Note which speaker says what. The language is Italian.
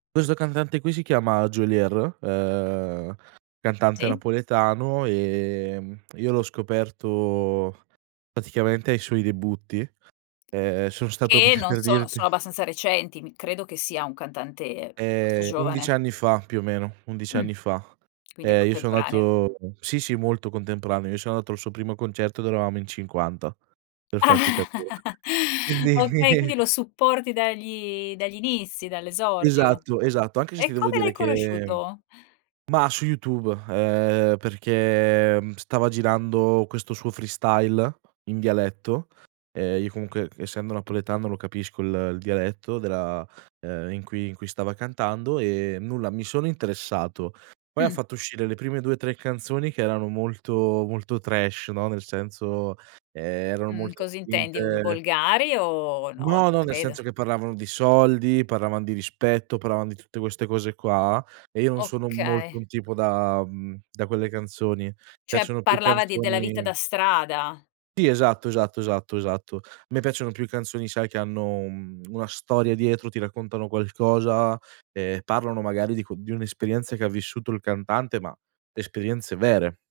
Speaker 1: Questo cantante qui si chiama Geolier, ehm, cantante
Speaker 2: Sì.
Speaker 1: napoletano, ehm, io l'ho scoperto praticamente ai suoi debutti. Ehm, sono stato
Speaker 2: Che
Speaker 1: per
Speaker 2: non
Speaker 1: per
Speaker 2: sono
Speaker 1: dirti
Speaker 2: sono abbastanza recenti, mhmm, credo che sia un cantante molto
Speaker 1: Ehm, 11
Speaker 2: giovane.
Speaker 1: anni fa più o meno, 11
Speaker 2: Mh.
Speaker 1: anni fa.
Speaker 2: Quindi
Speaker 1: E io so'
Speaker 2: contemporanea.
Speaker 1: nato sì, sì molto contemporaneo, io so' nato il suo primo concerto dove eravamo in 50
Speaker 2: Ah!
Speaker 1: per farti capire. Quindi
Speaker 2: Okay, quindi lo supporti dagli dagli inizi, dall'esordio.
Speaker 1: Esatto, esatto, anche se ti
Speaker 2: E
Speaker 1: devo
Speaker 2: come
Speaker 1: dire
Speaker 2: l'hai
Speaker 1: che
Speaker 2: conosciuto?
Speaker 1: mah, su YouTube, ehm, perché, mhmm, stava girando questo suo freestyle in dialetto, ehm, io comunque c essendo napoletano lo capisco il il dialetto della ehm, in cui in cui stava cantando, e nulla mi sono interessato. Poi ha
Speaker 2: Mh.
Speaker 1: fatto uscire le prime 2, 3 canzoni che erano molto, molto trash, no, nel senso, ehm, eran
Speaker 2: Mhmm,
Speaker 1: molto
Speaker 2: cosa intendi, vo
Speaker 1: spinte.
Speaker 2: volgari o no,
Speaker 1: No,
Speaker 2: non
Speaker 1: no, nel
Speaker 2: credo.
Speaker 1: senso che parlavano di soldi, parlavan di rispetto, parlavano di tutte queste cose qua, e io non sono molto
Speaker 2: Okay.
Speaker 1: un tipo da uhm, da quelle canzoni.
Speaker 2: Cioè
Speaker 1: Piacciono più
Speaker 2: parlava di della vita
Speaker 1: canzoni
Speaker 2: da strada.
Speaker 1: Sì, esatto, esatto, esatto, esatto. A me piacciono più canzoni sai che hanno un una storia dietro, ti raccontano qualcosa e parlano magari di co di un'esperienza che ha vissuto il cantante, ma esperienze vere.